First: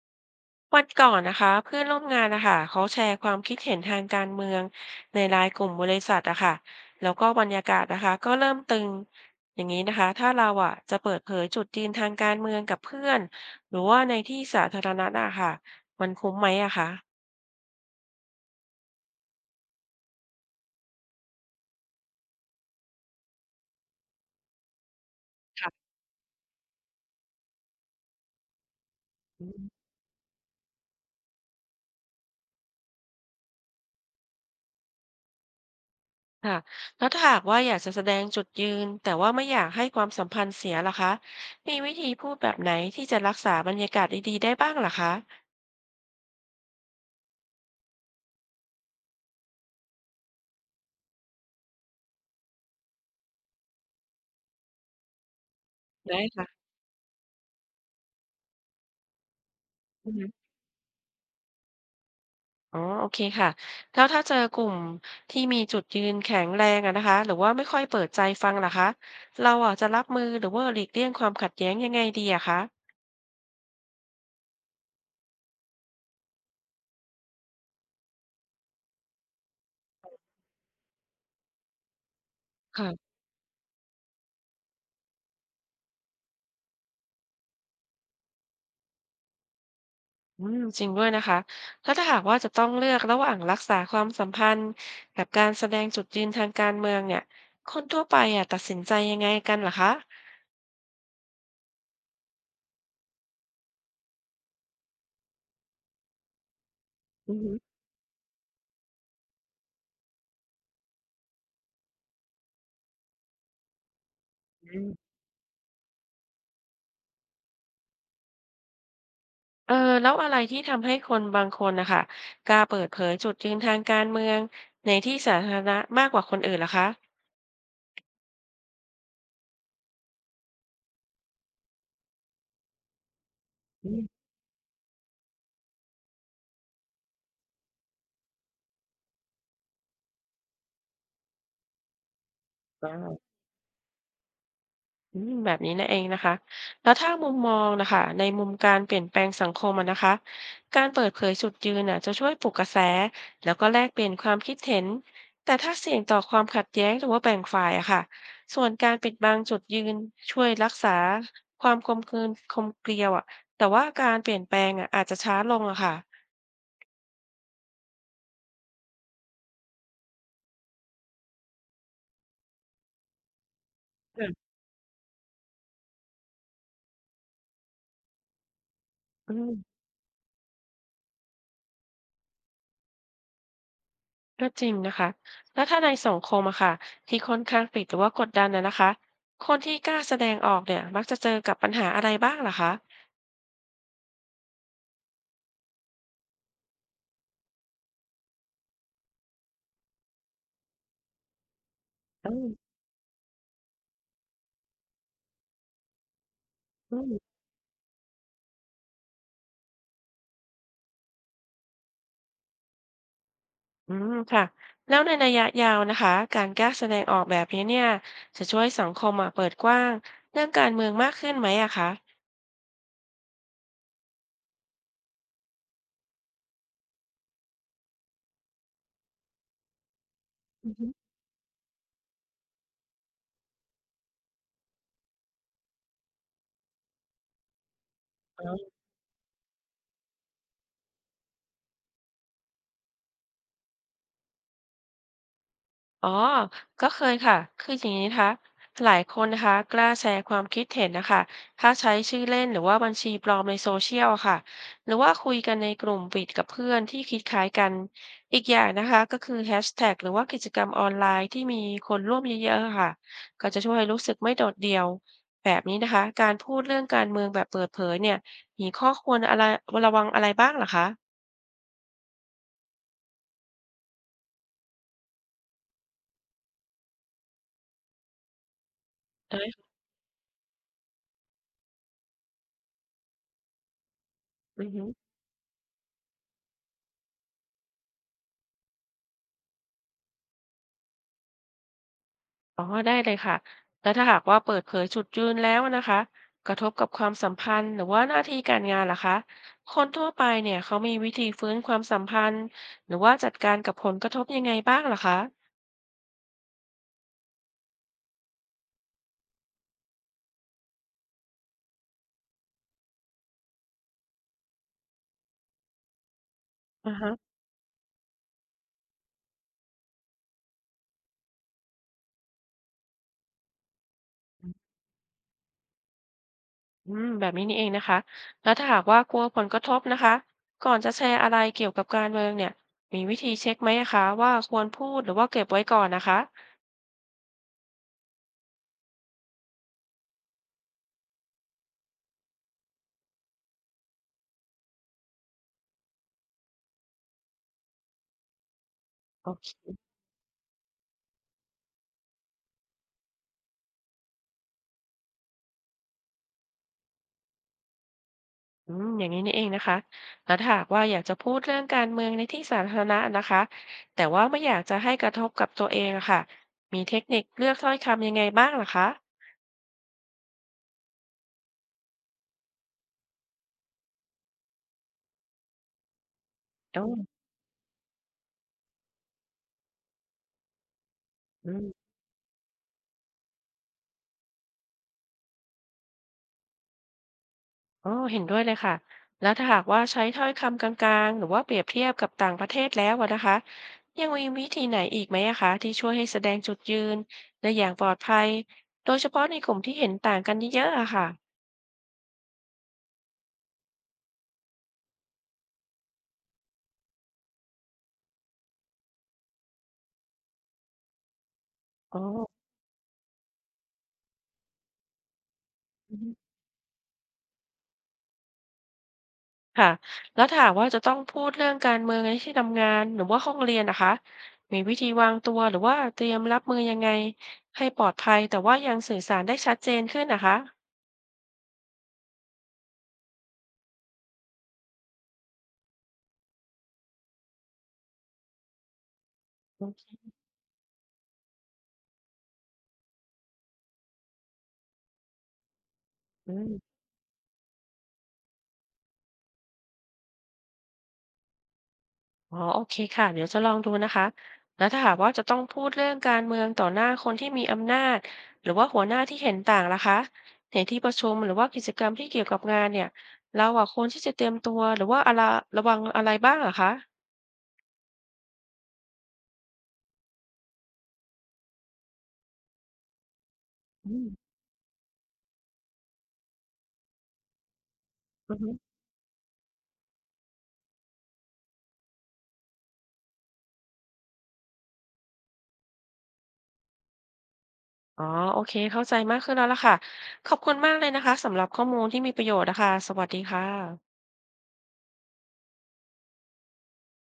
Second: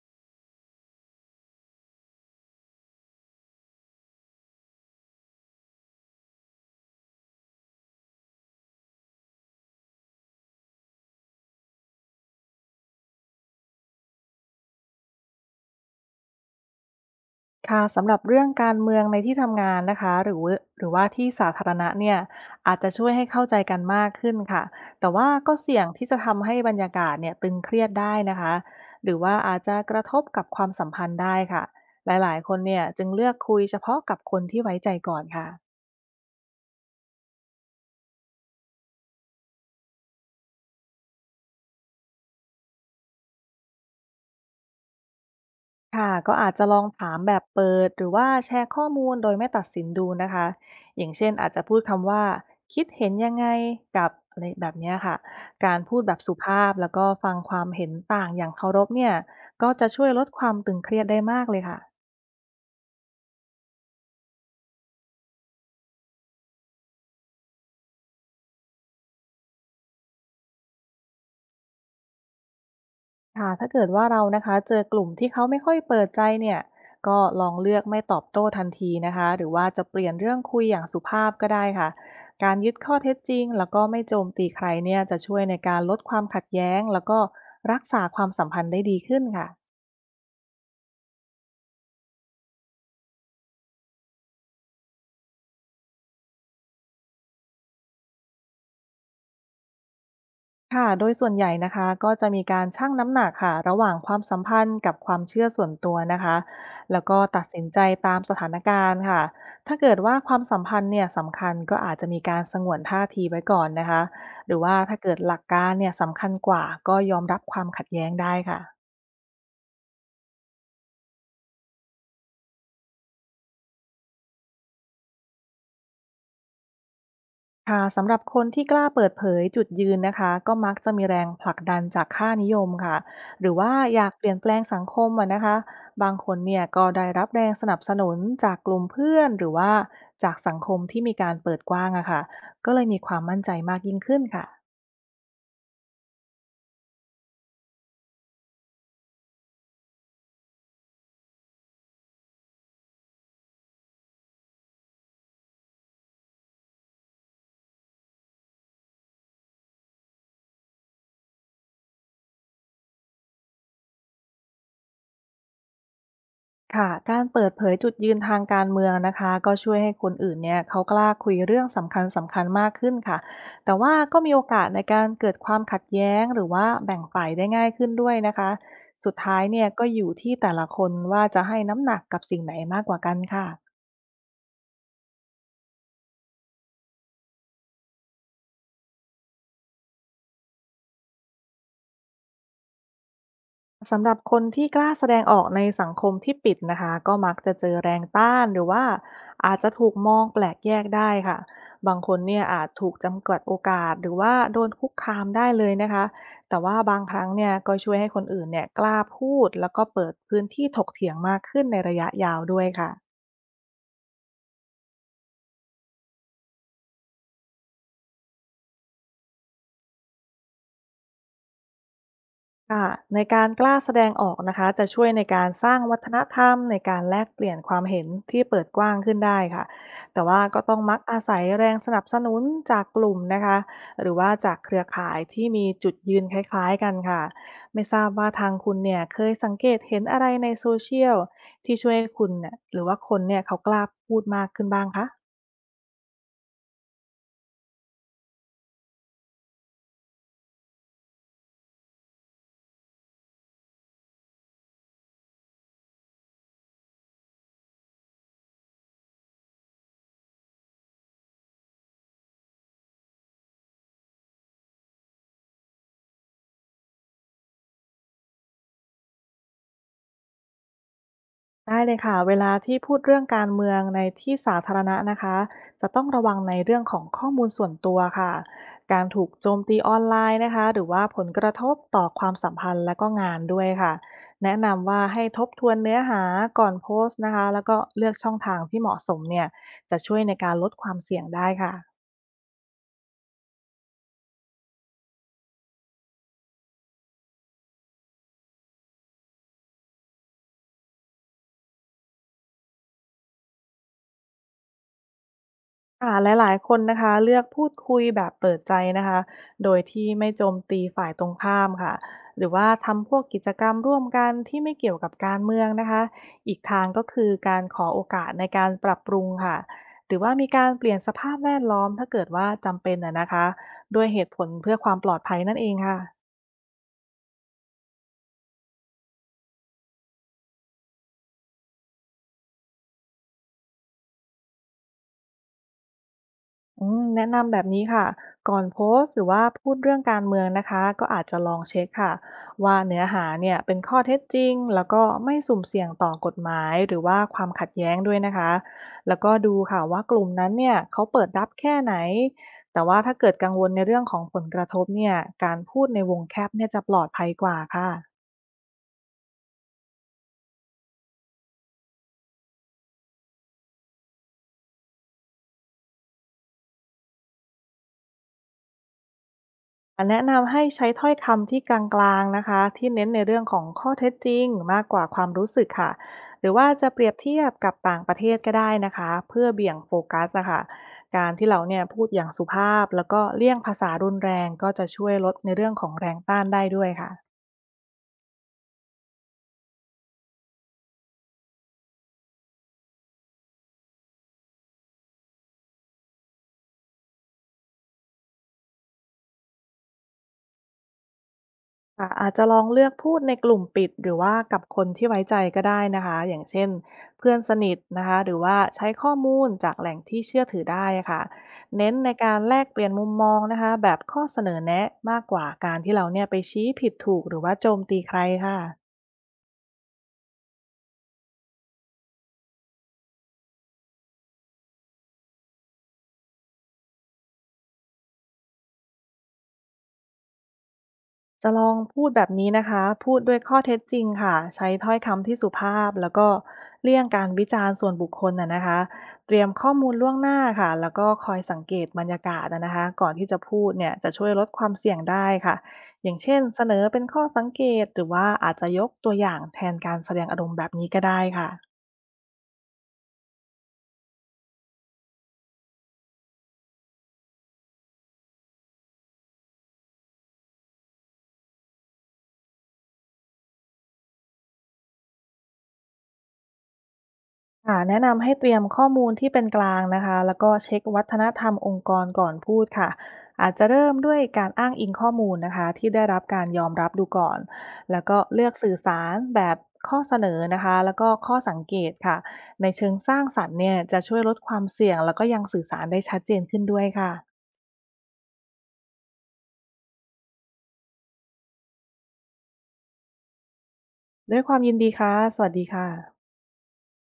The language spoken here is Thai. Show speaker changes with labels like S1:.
S1: วันก่อนนะคะเพื่อนร่วมงานนะคะเขาแชร์ความคิดเห็นทางการเมืองในไลน์กลุ่มบริษัทอะค่ะแล้วก็บรรยากาศนะคะก็เริ่มตึงอย่างนี้นะคะถ้าเราอะจะเปิดเผยจุดยืนทางการเมืองกับเพื่อนหรือว่าในที่สาธารณะอะค่ะมันคุ้มไหมอะคะ
S2: ค่ะสำหรับเรื่องการเมืองในที่ทำงานนะคะหรือว่าที่สาธารณะเนี่ยอาจจะช่วยให้เข้าใจกันมากขึ้นค่ะแต่ว่าก็เสี่
S1: ค่ะ
S2: ยงที่จะทำให้บรรยากาศเนี่ยตึงเครียดได้นะคะหรือว่า
S1: อื
S2: อาจจะ
S1: ม
S2: กระทบกับความสัมพันธ์ได้ค่ะหลายๆคนเนี่ยจึงเลือกคุยเฉพาะกับคนที่ไว้ใจก่อนค่ะ
S1: ค่ะแล้วถ้าหากว่าอยากจะแสดงจุดยืนแต่ว่าไม่อยากให้ความสัมพันธ์เสียล่ะคะมีวิธีพูดแบบไหนที่จะรักษาบรรยากาศดีๆได้บ้างล่ะคะ
S2: ค่ะก็อาจจะลองถามแบบเปิดหรือว่าแชร์ข้อมูลโดยไม่ตัดสินดูนะคะอย่างเช่นอาจจะพูดคำว่าคิดเห็นยังไงกับอะไรแบบเนี้ยค่ะการพูดแบ
S1: ได้
S2: บสุ
S1: ค่
S2: ภาพแล้วก็ฟังความเห็นต่างอย่างเคารพเนี่ยก็จะช่วยลดค
S1: ะ
S2: วามตึงเครียดได้มากเลยค่ะ
S1: อ๋อโอเคค่ะแล้วถ้าเจอกลุ่มที่มีจุดยืนแข็งแรงอะนะคะหรือว่าไม่ค่อยเปิดใจฟังล่ะคะเราอ่ะจะรับมือหรือว่าหลีกเลี่ยงความขัดแย้งยังไงดีอะคะ
S2: ค่ะถ้าเกิดว่าเรานะคะเจอกลุ่มที่เขาไม่ค่อยเปิดใจเนี่ยก็ลองเลือกไม่ตอบโต้ทันทีนะคะหรือว่าจะเปลี่ยนเรื่องคุยอย่างสุภาพก็ได้ค่ะการยึดข้อ
S1: ค่ะ
S2: เท็จจริงแล้วก็ไม่โจมตีใครเนี่ยจะช่วยในการลดความขัดแย้งแล้วก็รักษาความสัมพันธ์ได้ดีขึ้นค่ะ
S1: อืมจริงด้วยนะคะแล้วถ้าหากว่าจะต้องเลือกระหว่างรักษาความสัมพันธ์กับการแสดงจุดยืนทางการเมืองเนี่ยคนทั่วไปอ่ะตัดสินใจยังไงกันล่ะคะ
S2: ค่ะโดยส่วนใหญ่นะคะก็จะมีการชั่งน้ำหนักค่ะ ระหว่างความสัมพันธ์กับความเชื่อส่วนตัวนะคะแล้วก็
S1: อือ
S2: ตัด
S1: หือ
S2: สินใจตามสถานการณ์ค่ะ ถ้าเกิดว่าความสัมพันธ์เนี่ยสำคัญ ก็อาจจะมีการสงวนท่าทีไว้ก่อนนะคะหรือว่า
S1: อื
S2: ถ้า
S1: ม
S2: เกิดหลักการเนี่ยสำคัญกว่าก็ยอมรับความขัดแย้งได้ค่ะ
S1: เออแล้วอะไรที่ทำให้คนบางคนนะคะกล้าเปิดเผยจุดยืนทางการเมืองในที่สาธารณะมากกว่าคนอื่นล่ะคะ
S2: ค่ะสำหรับคนที่กล้าเปิดเผยจุดยืนนะคะก็มักจะมีแรงผลักดันจากค่านิยมค่ะหรือว่าอยากเปลี่ยนแปลงสังคมอะนะคะบางคนเนี่ยก็ได้รับแรงสนับสนุนจากกลุ่มเพื่อนหรือว่าจากสังคมที่มีการเปิดกว้างอะค่ะก็เลยมีความ
S1: อา
S2: มั่นใจมากยิ่งขึ้นค่ะ
S1: อืมแบบนี้นั่นเองนะคะแล้วถ้ามุมมองน่ะค่ะในมุมการเปลี่ยนแปลงสังคมอะนะคะการเปิดเผยจุดยืนน่ะจะช่วยปลุกกระแสแล้วก็แลกเปลี่ยนความคิดเห็นแต่ถ้าเสี่ยงต่อความขัดแย้งหรือว่าแบ่งฝ่ายอะค่ะส่วนการปิดบังจุดยืนช่วยรักษาความกลมกลืนกลมเกลียวอะแต่ว่าการเปลี่ยนแปลงอะอาจจะช้าลงอะค่ะ
S2: ค่ะการเปิดเผยจุดยืนทางการเมืองนะคะก็ช่วยให้คนอื่นเนี่ยเขากล้าคุยเรื่องสำคัญสำคัญมากขึ้นค่ะแต่ว่าก็
S1: ค่ะ
S2: มีโอกาสในการเกิดความขัดแย้งหรือว่าแบ่งฝ่ายได้ง่ายขึ้นด้วยนะคะสุด
S1: อื
S2: ท้าย
S1: ม
S2: เนี่ยก็อยู่ที่แต่ละคนว่าจะให้น้ำหนักกับสิ่งไหนมากกว่ากันค่ะ
S1: ก็จริงนะคะ แล้วถ้าในสังคมอะค่ะที่ค่อนข้างปิดหรือว่ากดดันนะคะ คนที่กล้าแสดงออกเนี่ยมักจะเจอกับปัญหาอะไรบ้างเหรอคะ
S2: สำหรับคนที่กล้าแสดงออกในสังคมที่ปิดนะคะก็มักจะเจอแรงต้านหรือว่าอาจจะถูกมองแปลกแยกได้ค่ะบางคน
S1: อื
S2: เนี่ย
S1: ม
S2: อาจถูกจำกัดโอกาสหรือว่าโดนคุกคามได้เลยนะคะแต่ว่า
S1: อื
S2: บางค
S1: ม
S2: รั้งเนี่ยก็ช่วยให้คนอื่นเนี่ยกล้าพูดแล้วก็เปิดพื้นที่ถกเถียงมากขึ้นในระยะยาวด้วยค่ะ
S1: อืมค่ะแล้วในระยะยาวนะคะการกล้าแสดงออกแบบนี้เนี่ยจะช่วยสังคมอะเปิดกว้างเรื่องการเมืองมากขึ้นไหมอะคะ
S2: ค่ะในการกล้าแสดงออกนะคะจะช่วยในการสร้างวัฒนธรรมในการแลกเปลี่ยนความเห็นที่เปิดกว้างขึ้นได้ค่ะแต่ว่าก็
S1: อือ
S2: ต้อง
S1: ฮึ
S2: มักอาศัยแรงสนับสนุนจากกลุ่มนะคะหรือว่าจากเครือข่ายที่มีจุดยืนคล้ายๆกันค่ะไม่ทราบว่าทางคุณเนี่ยเคยสังเกตเห็นอะไรในโซเชียลที่ช่วยให้คุณเนี่ยหรือว่าคนเนี่ยเขากล้าพูดมากขึ้นบ้างคะ
S1: อ๋อ ก็เคยค่ะ คืออย่างนี้นะคะหลายคนนะคะกล้าแชร์ความคิดเห็นนะคะ ถ้าใช้ชื่อเล่นหรือว่าบัญชีปลอมในโซเชียลอะค่ะ หรือว่าคุยกันในกลุ่มปิดกับเพื่อนที่คิดคล้ายกัน อีกอย่างนะคะก็คือแฮชแท็กหรือว่ากิจกรรมออนไลน์ที่มีคนร่วมเยอะๆอะค่ะ ก็จะช่วยให้รู้สึกไม่โดดเดี่ยวแบบนี้นะคะ การพูดเรื่องการเมืองแบบเปิดเผยเนี่ยมีข้อควรอะไรระวังอะไรบ้างเหรอคะ
S2: ได้เลยค่ะเวลาที่พูดเรื่องการเมืองในที่สาธารณะนะคะจะต้องระวังในเรื่องของข้อมูลส่วนตัวค่ะการถูก
S1: เอ้
S2: โจ
S1: ย
S2: มตีออนไลน์นะคะหรือว่าผลกระทบต่อความสัมพันธ์และก็งานด้วยค่ะแนะ
S1: อือฮึ
S2: นำว่าให้ทบทวนเนื้อหาก่อนโพสต์นะคะแล้วก็เลือกช่องทางที่เหมาะสมเนี่ยจะช่วยในการลดความเสี่ยงได้ค่ะ
S1: อ๋อได้เลยค่ะแล้วถ้าหากว่าเปิดเผยจุดยืนแล้วนะคะกระทบกับความสัมพันธ์หรือว่าหน้าที่การงานล่ะคะคนทั่วไปเนี่ยเขามีวิธีฟื้นความสัมพันธ์หรือว่าจัดการกับผลกระทบยังไงบ้างล่ะคะ
S2: ค่ะหลายๆคนนะคะเลือกพูดคุยแบบเปิดใจนะคะโดยที่ไม่โจมตีฝ่ายตรงข้ามค่ะหรือว่าทำพวกกิจกรรมร่วมกันที่ไม่เกี่ยวกับการเมืองนะคะอีกทาง
S1: อือ
S2: ก็
S1: ฮะ
S2: คือการขอโอกาสในการปรับปรุงค่ะหรือว่ามีการเปลี่ยนสภาพแวดล้อมถ้าเกิดว่าจำเป็นนะคะด้วยเหตุผลเพื่อความปลอดภัยนั่นเองค่ะ
S1: อืมแบบนี้นี่เองนะคะแล้วถ้าหากว่ากลัวผลกระทบนะคะก่อนจะแชร์อะไรเกี่ยวกับการเมืองเนี่ยมีวิธีเช็คไหมอะคะว่าควรพูดหรือว่าเก็บไว้ก่อนนะคะ
S2: อืมแนะนำแบบนี้ค่ะก่อนโพสต์หรือว่าพูดเรื่องการเมืองนะคะก็อาจจะลองเช็คค่ะว่าเนื้อหาเนี่ยเป็นข้อเท็จจริงแล้วก็ไม่สุ่มเสี่ยงต่อกฎหมายหรือว่าความขัดแย้งด้วยนะคะแล้วก็ดูค่ะว่ากลุ่มนั้นเนี่ยเขาเปิดรับแค่ไหนแต่ว่าถ้าเกิดกังวลในเรื่องของผลกระทบเนี่ยการพูดในวงแคบเนี่ยจะปลอดภัยกว่าค่ะ
S1: อืมอย่างนี้นี่เองนะคะแล้วถ้าหากว่าอยากจะพูดเรื่องการเมืองในที่สาธารณะนะคะแต่ว่าไม่อยากจะให้กระทบกับตัวเองอะค่ะมีเทคนิคเลือกถ้อยคำยังไงบ้างเหรอคะ
S2: แนะนำให้ใช้ถ้อยคำที่กลางๆนะคะที่เน้นในเรื่องของข้อเท็จจริงมากกว่าความรู้สึกค่ะหรือว่า
S1: โอ้
S2: จะเปรียบเทียบกับต่างประเทศก็ได้นะคะเพื่อเบี่ยงโฟกัสนะคะการที่
S1: อื
S2: เราเนี่ย
S1: ม
S2: พูดอย่างสุภาพแล้วก็เลี่ยงภาษารุนแรงก็จะช่วยลดในเรื่องของแรงต้านได้ด้วยค่ะ
S1: อ๋อเห็นด้วยเลยค่ะแล้วถ้าหากว่าใช้ถ้อยคำกลางๆหรือว่าเปรียบเทียบกับต่างประเทศแล้วอะนะคะยังมีวิธีไหนอีกไหมอะคะที่ช่วยให้แสดงจุดยืนได้อย่างปลอดภัยโดยเฉพาะในกลุ่มที่เห็นต่างกันเยอะๆอะค่ะ
S2: ค่ะอาจจะลองเลือกพูดในกลุ่มปิดหรือว่ากับคนที่ไว้ใจก็ได้นะคะอย่างเช่นเพื่อนสนิทนะคะหรือว่าใช้ข้อมูลจากแหล่งที่เชื่อถือได้ะค่ะเน้น
S1: อ๋อ
S2: ในการแลกเปลี่ยนมุมมองนะคะแบบข้อเสนอแนะมากกว่าการที่เราเนี่ยไปชี้ผิดถูกหรือว่าโจมตีใครค่ะ
S1: ค่ะแล้วถ้ามว่าจะต้องพูดเรื่องการเมืองในที่ทำงานหรือว่าห้องเรียนนะคะมีวิธีวางตัวหรือว่าเตรียมรับมือยังไงให้ปลอดภัยแต่ว่ายังสื่อสารได้ชัดเจนขึ้นนะคะ
S2: จะลองพูดแบบนี้นะคะพูดด้วยข้อเท็จจริงค่ะใช้ถ้อยคำที่สุภาพแล้วก็เลี่ยงการวิจารณ์ส่วนบุคคลนะคะเตรียม
S1: อื
S2: ข้อมู
S1: ม
S2: ลล่วงหน้าค่ะแล้วก็คอยสังเกตบรรยากาศนะคะก่อนที่จะพูดเนี่ยจะช่วยลดความเสี่ยงได้ค่ะอย่างเช่นเส
S1: อื
S2: นอเป็นข้อสังเกตหรือว่าอาจจะยกตัวอย่างแทนการแสดงอารมณ์แบบนี้ก็ได้ค่ะ
S1: อ๋อโอเคค่ะเดี๋ยวจะลองดูนะคะแล้วถ้าหากว่าจะต้องพูดเรื่องการเมืองต่อหน้าคนที่มีอำนาจหรือว่าหัวหน้าที่เห็นต่างล่ะคะในที่ประชุมหรือว่ากิจกรรมที่เกี่ยวกับงานเนี่ยเราอะควรที่จะเตรียมตัวหรือว่าอะไรระวังอะไรบ้างเหรอคะ
S2: ค่ะแนะนำให้เตรียมข้อมูลที่เป็นกลางนะคะแล้วก็เช็ควัฒนธรรมองค์กรก่อนพูดค่ะอาจจะเริ่ม
S1: อื
S2: ด้วย
S1: ม
S2: การอ้างอิงข้อมูลนะคะที่ได้รับการยอมรับดูก่อนแล้วก็เลือกสื่อสารแบบข้อเสนอนะคะแล้วก็ข้อสังเกตค่ะในเชิงสร้างสรรค์เนี่ยจะช่วยลดความเสี่ยงแล้วก็ยังสื่อสารได้ชัดเจนขึ้นด้วยค่ะ
S1: อ๋อโอเคเข้าใจมากขึ้นแล้วล่ะค่ะขอบคุณมากเลยนะคะสำหรับข้อมูลที่มีประโยชน์นะคะสวัสดีค่ะ
S2: ด้วยความยินดีค่ะสวัสดีค่ะ